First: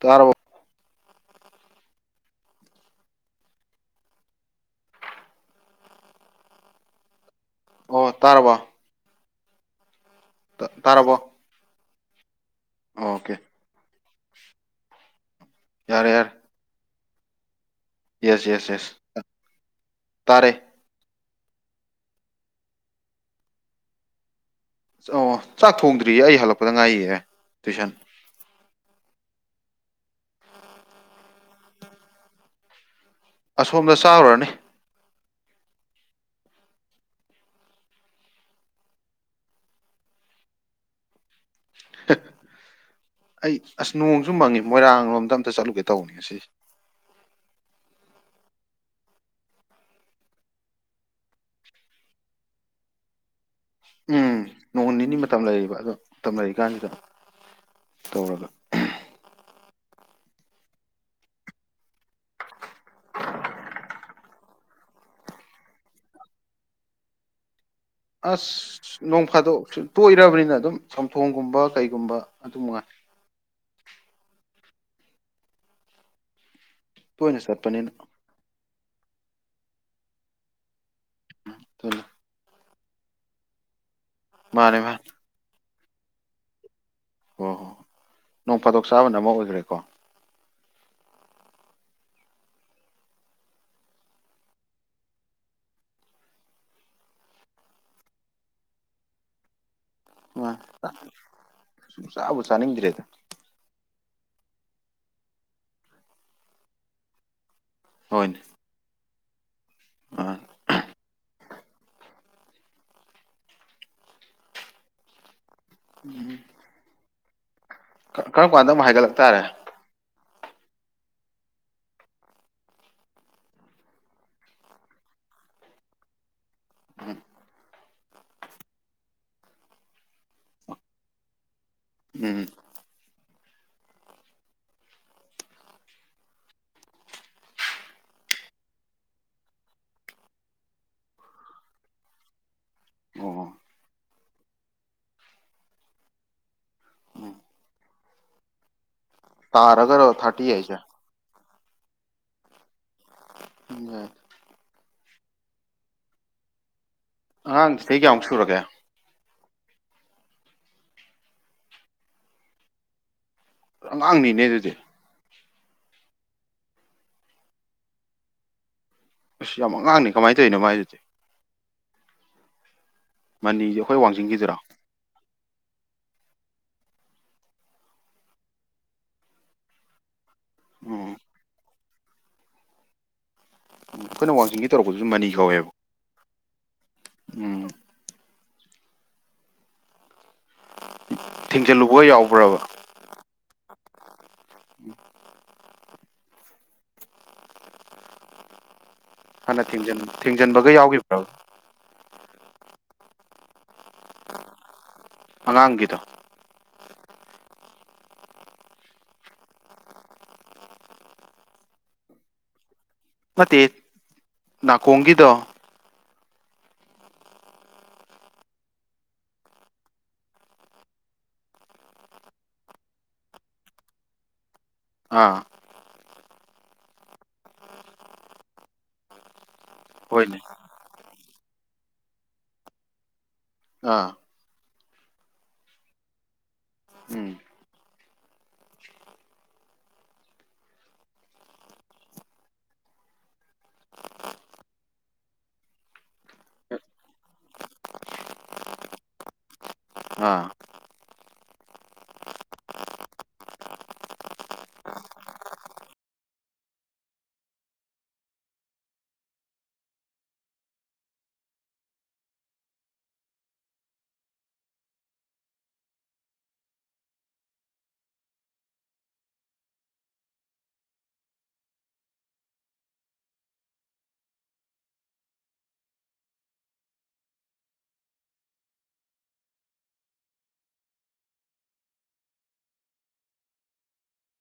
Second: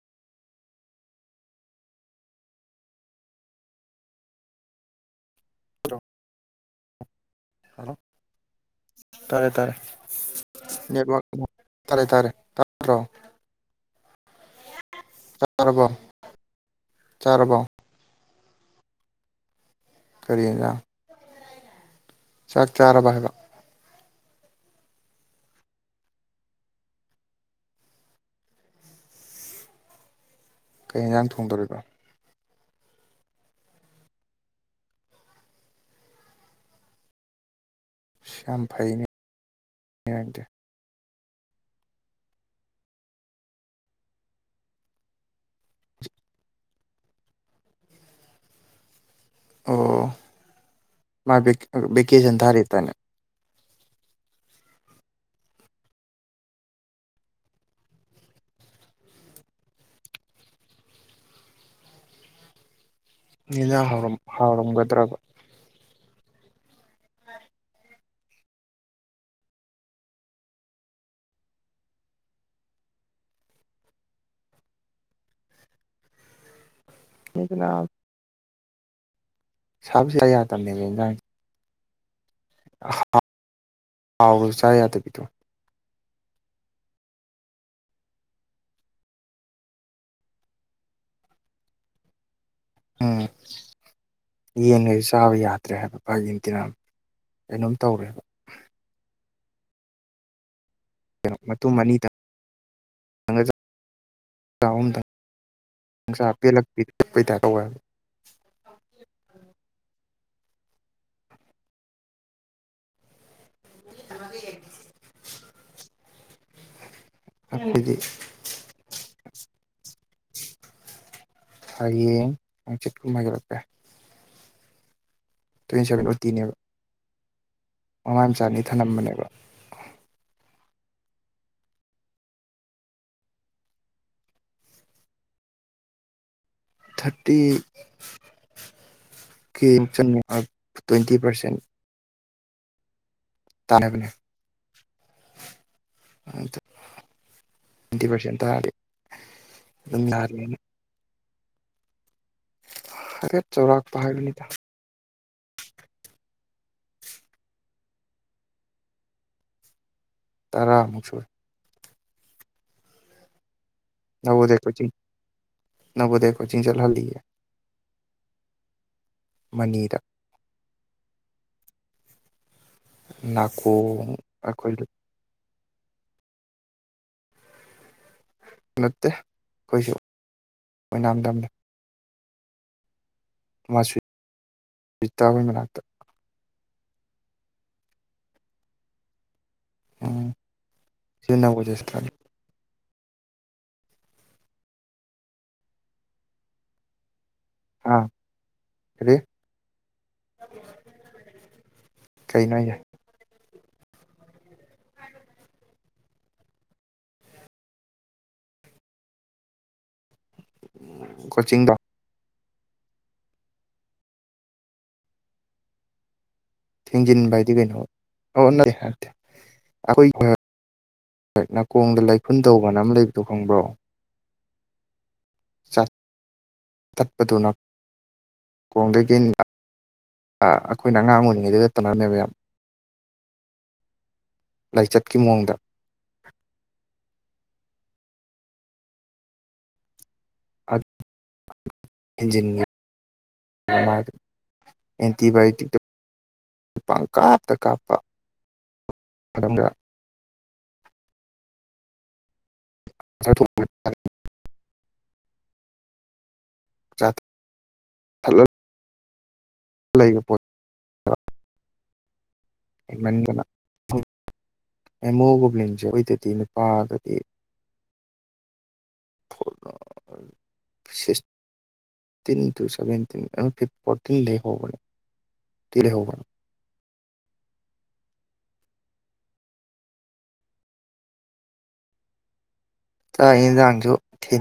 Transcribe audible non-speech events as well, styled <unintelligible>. car ꯆ꯭ꯔꯣ ꯑꯣ ꯇꯥꯔꯕꯣ ꯇꯥꯔꯦ ꯇꯥꯔꯦ ꯇꯥꯔꯕꯣ ꯅꯦꯠꯋꯥꯛ ꯇꯥꯔꯦ ꯇꯥꯔꯦ ꯇꯥꯠꯄꯔꯣ ꯑꯣꯀꯦ ꯌꯥꯔꯦ ꯌꯥꯔꯦ ꯆꯥꯔꯕꯣ ꯌꯦꯁ ꯌꯦꯁ ꯌꯦꯁ ꯀꯔꯤ ꯇꯥꯔꯦ ꯑꯦꯟꯁꯪ ꯆꯥꯛ ꯆꯥꯔꯕ ꯍꯥꯏꯕ ꯑꯣ ꯆꯥꯛ ꯊꯣꯡꯗ꯭ꯔꯤꯌꯦ ꯑꯩ ꯍꯜꯂꯛꯄꯗ ꯉꯥꯏꯔꯤꯌꯦ ꯇꯨꯏꯁꯟ ꯀꯩ ꯌꯦꯟꯖꯥꯡ ꯊꯣꯡꯗꯣꯔꯤꯕꯥ ꯑꯁꯣꯝꯗ ꯆꯥꯔꯨꯔꯅꯤ ꯌꯥꯝ ꯐꯩꯌꯦꯅꯦ ꯍꯥ ꯑꯩ ꯑꯁ ꯅꯣꯡꯁꯨ ꯃꯪꯉꯤ ꯃꯣꯏꯔꯥꯡꯂꯣꯝꯗ ꯑꯝꯇ ꯆꯠꯂꯨꯒꯦ ꯇꯧꯕꯅꯤ ꯉꯁꯤꯁꯦ ꯑꯣ ꯃꯥꯗꯤ ꯕꯀꯁꯟ ꯊꯔꯕꯥꯗꯥꯏꯅꯦ ꯎꯝ ꯅꯣꯡ ꯅꯤꯅꯤ ꯃꯇꯝ ꯂꯩꯔꯤꯕ ꯑꯗꯣ ꯃꯇꯝ ꯂꯩꯔꯤꯀꯥꯟꯁꯤꯗ ꯇꯧꯔꯒ ꯑꯦꯟꯁꯡ ꯍꯥꯎꯔꯝꯒꯗꯔ꯭ꯕ ꯑꯁ ꯅꯣꯡ ꯐꯥꯗꯣꯛ ꯁꯨ ꯇꯣꯛꯔꯛꯑꯕꯥꯅꯤꯅ ꯑꯗꯨꯝ ꯆꯝꯊꯣꯡꯒꯨꯝꯕ ꯀꯩꯒꯨꯝꯕ ꯑꯗꯨꯝꯃꯥꯉꯥꯏ ꯇꯣꯏꯅꯥ ꯆꯠꯄꯅꯤ ꯅꯥꯀꯣ ꯁꯥꯕꯁꯤꯗꯥ ꯌꯥꯗꯕꯅꯦ ꯊꯂꯣ ꯍꯥꯎꯔꯁꯨ ꯃꯥꯅꯦ ꯆꯥꯕꯥ ꯃꯥꯅꯦ ꯌꯥꯗꯕꯤꯗꯣ ꯍꯣꯏ ꯍꯣ ꯍꯣꯏ ꯅꯣꯡ ꯐꯥꯗꯣꯛ ꯆꯥꯕꯅ ꯑꯃ ꯑꯣꯏꯈ꯭ꯔꯦꯀꯣ ꯎꯝ ꯌꯦꯟꯉꯩꯁꯨ ꯆꯥꯕ ꯌꯥꯗ꯭ꯔꯦ ꯍꯥꯏꯕ ꯃꯥꯥꯏꯒꯤ ꯏꯟꯇꯤꯅꯥ ꯀꯩꯅꯣꯝ ꯇꯧꯔꯦꯕ ꯃꯇꯨꯝ ꯑ ꯑꯅꯤꯗꯪꯒ ꯆꯥꯕꯨ ꯆꯥꯅꯤꯡꯗ꯭ꯔꯦꯗ ꯑꯍꯨꯝꯗꯪ ꯄꯂ ꯍ ꯇꯒ ꯎꯝ ꯑꯩꯈꯣꯏꯗꯤ ꯀꯔꯝ ꯀꯥꯟꯗ ꯑꯃꯨꯛ ꯍꯥꯏꯒꯠꯂꯛ ꯇꯥꯔꯦ ꯍꯌꯦꯡ ꯍꯪꯆꯤꯠ ꯀꯨꯝꯕꯥ ꯍꯥꯏꯒꯠꯂꯛꯄ ꯌꯥꯏ ꯇ꯭ꯋꯦꯟꯚꯦꯟ ꯇꯅꯦꯕ ꯍ ꯃꯃꯥ ꯃꯆꯥꯅꯤ ꯊꯝꯂꯝꯝꯕꯅꯦꯕ ꯎꯝ ꯊꯥꯔꯇꯤ ꯀ ꯏ ꯇ꯭ꯋꯦꯟꯇꯤ ꯄꯔꯁꯦꯟ ꯑꯣ ꯇꯅꯦꯕꯅꯦ ꯑꯗ ꯎꯝ ꯇ꯭ꯋꯦꯟꯇꯤ ꯄꯔꯁꯦꯟ ꯇꯔꯗꯤ ꯇꯔ ꯑꯒꯔ ꯊꯥꯇꯤ ꯌꯥꯏꯁ ꯍꯥꯏꯔꯦꯠ ꯆꯥꯎꯧꯔꯥꯛꯄ ꯎꯝ ꯍꯥꯏꯔꯒꯅꯤꯗ ꯑꯉꯥꯡꯁꯤꯗꯒꯤ ꯀꯌꯥꯃꯨꯛ ꯁꯨꯔꯒꯦ ꯇꯔꯥ ꯃꯨꯆꯨꯔ ꯑꯉꯥꯡꯅꯤꯅꯦ ꯑꯗꯨꯗꯤ ꯅꯒꯣꯗꯌꯥ ꯀꯣꯆꯤꯡ ꯆꯜꯍꯥꯜꯂꯤꯦ ꯑꯁ ꯌꯥꯝ ꯑꯉꯥꯡꯅꯤ ꯀꯃꯥꯏꯅ ꯇꯧꯔꯤꯅꯣ ꯃꯥꯏꯗꯨꯗꯤ ꯅꯅꯥꯀ ꯃꯅꯤꯁꯦ ꯑꯩꯈꯣꯏ ꯋꯥꯡꯖꯤꯡꯒꯤꯗꯨꯔꯥ ꯑꯩꯈꯣꯏ ꯅꯠꯇꯦ ꯑꯩꯈꯣꯏꯁꯨ ꯎꯝ ꯑꯣꯏꯅꯥꯝ ꯇꯝꯅꯤ ꯎꯝ ꯃꯥꯁꯨꯇꯥ ꯑꯩꯈꯣꯏꯅ ꯋꯥꯡꯖꯤꯡꯒꯤ ꯇꯧꯔꯛꯄꯗꯨꯁꯨ ꯃꯅꯤ ꯍꯣꯏ ꯍꯧꯧꯋꯦꯕ ꯃꯅꯥꯛꯇ ꯎꯝ ꯎꯝ ꯁꯤ ꯅꯕꯣꯗꯤꯌꯥ ꯊꯤꯡꯖꯤꯜꯂꯨꯕ ꯁꯥꯇ꯭ꯔꯅꯤ ꯌꯥꯎꯕ꯭ꯔꯕ ꯎ ꯑꯥ ꯀꯔꯤ ꯍꯥꯟꯅ ꯊꯟ ꯊꯤꯡꯖꯤꯟꯕꯒ ꯌꯥꯎꯈꯤꯕ꯭ꯔ ꯀꯩꯅꯣ ꯌꯥꯏ ꯑꯉꯥꯡꯒꯤꯗ ꯀꯣꯆꯤꯡꯗ ꯅꯠꯇꯦ ꯅꯥꯀꯣꯡꯒꯤꯗ ꯊꯦꯡꯖꯤꯟꯕ ꯍꯥꯏꯗꯤ ꯀꯩꯅꯣ ꯑꯣ ꯅꯠꯇꯦꯦ ꯑꯩꯈꯣꯏ ꯍ ꯅꯥꯀꯣꯡꯗ ꯂꯥꯏꯐꯨꯟ ꯇꯧꯕꯅ ꯑꯃ ꯂꯩꯕꯗꯣ ꯈꯪꯕ꯭ꯔꯣ ꯑꯥ ꯇꯠꯄꯗꯨꯅ ꯈꯣꯡꯗꯒꯤ ꯍꯣꯏꯅꯦ ꯑꯩꯈꯣꯏꯅ ꯑꯉꯥꯡ ꯑꯣꯏꯔꯤꯉꯩꯗꯨꯗ ꯇꯅꯝꯅꯦꯕ ꯌꯥꯝ ꯑꯥ ꯂꯥꯏꯆꯠꯀꯤ ꯃꯑꯣꯡꯗ ꯎꯝ ꯏꯟꯖꯤꯅꯤ ꯑꯦꯟꯇꯤꯕꯥꯣꯇꯤ ꯅꯤꯄꯥꯡ ꯀꯥꯞꯇ ꯀꯥꯞꯄ ꯃꯇꯝ ꯑꯥ <unintelligible> ꯍꯜꯂꯣ ꯂꯩ ꯂꯩꯒ ꯗ ꯑꯃꯣ ꯒꯣꯕꯂꯤꯟꯁꯦ ꯑꯣꯏꯗꯗꯤ ꯅꯨꯄꯥꯒꯗꯤ ꯐ ꯁꯤ ꯇꯤꯟ ꯏꯟꯨꯚꯦꯟꯇꯤꯟ ꯐꯤ ꯐꯣꯔꯇꯤꯟ ꯂꯩ ꯍꯕꯅꯦ ꯇꯔꯍꯧꯧꯕ ꯑ ꯇ ꯑꯩꯥꯡꯁꯨ ꯊ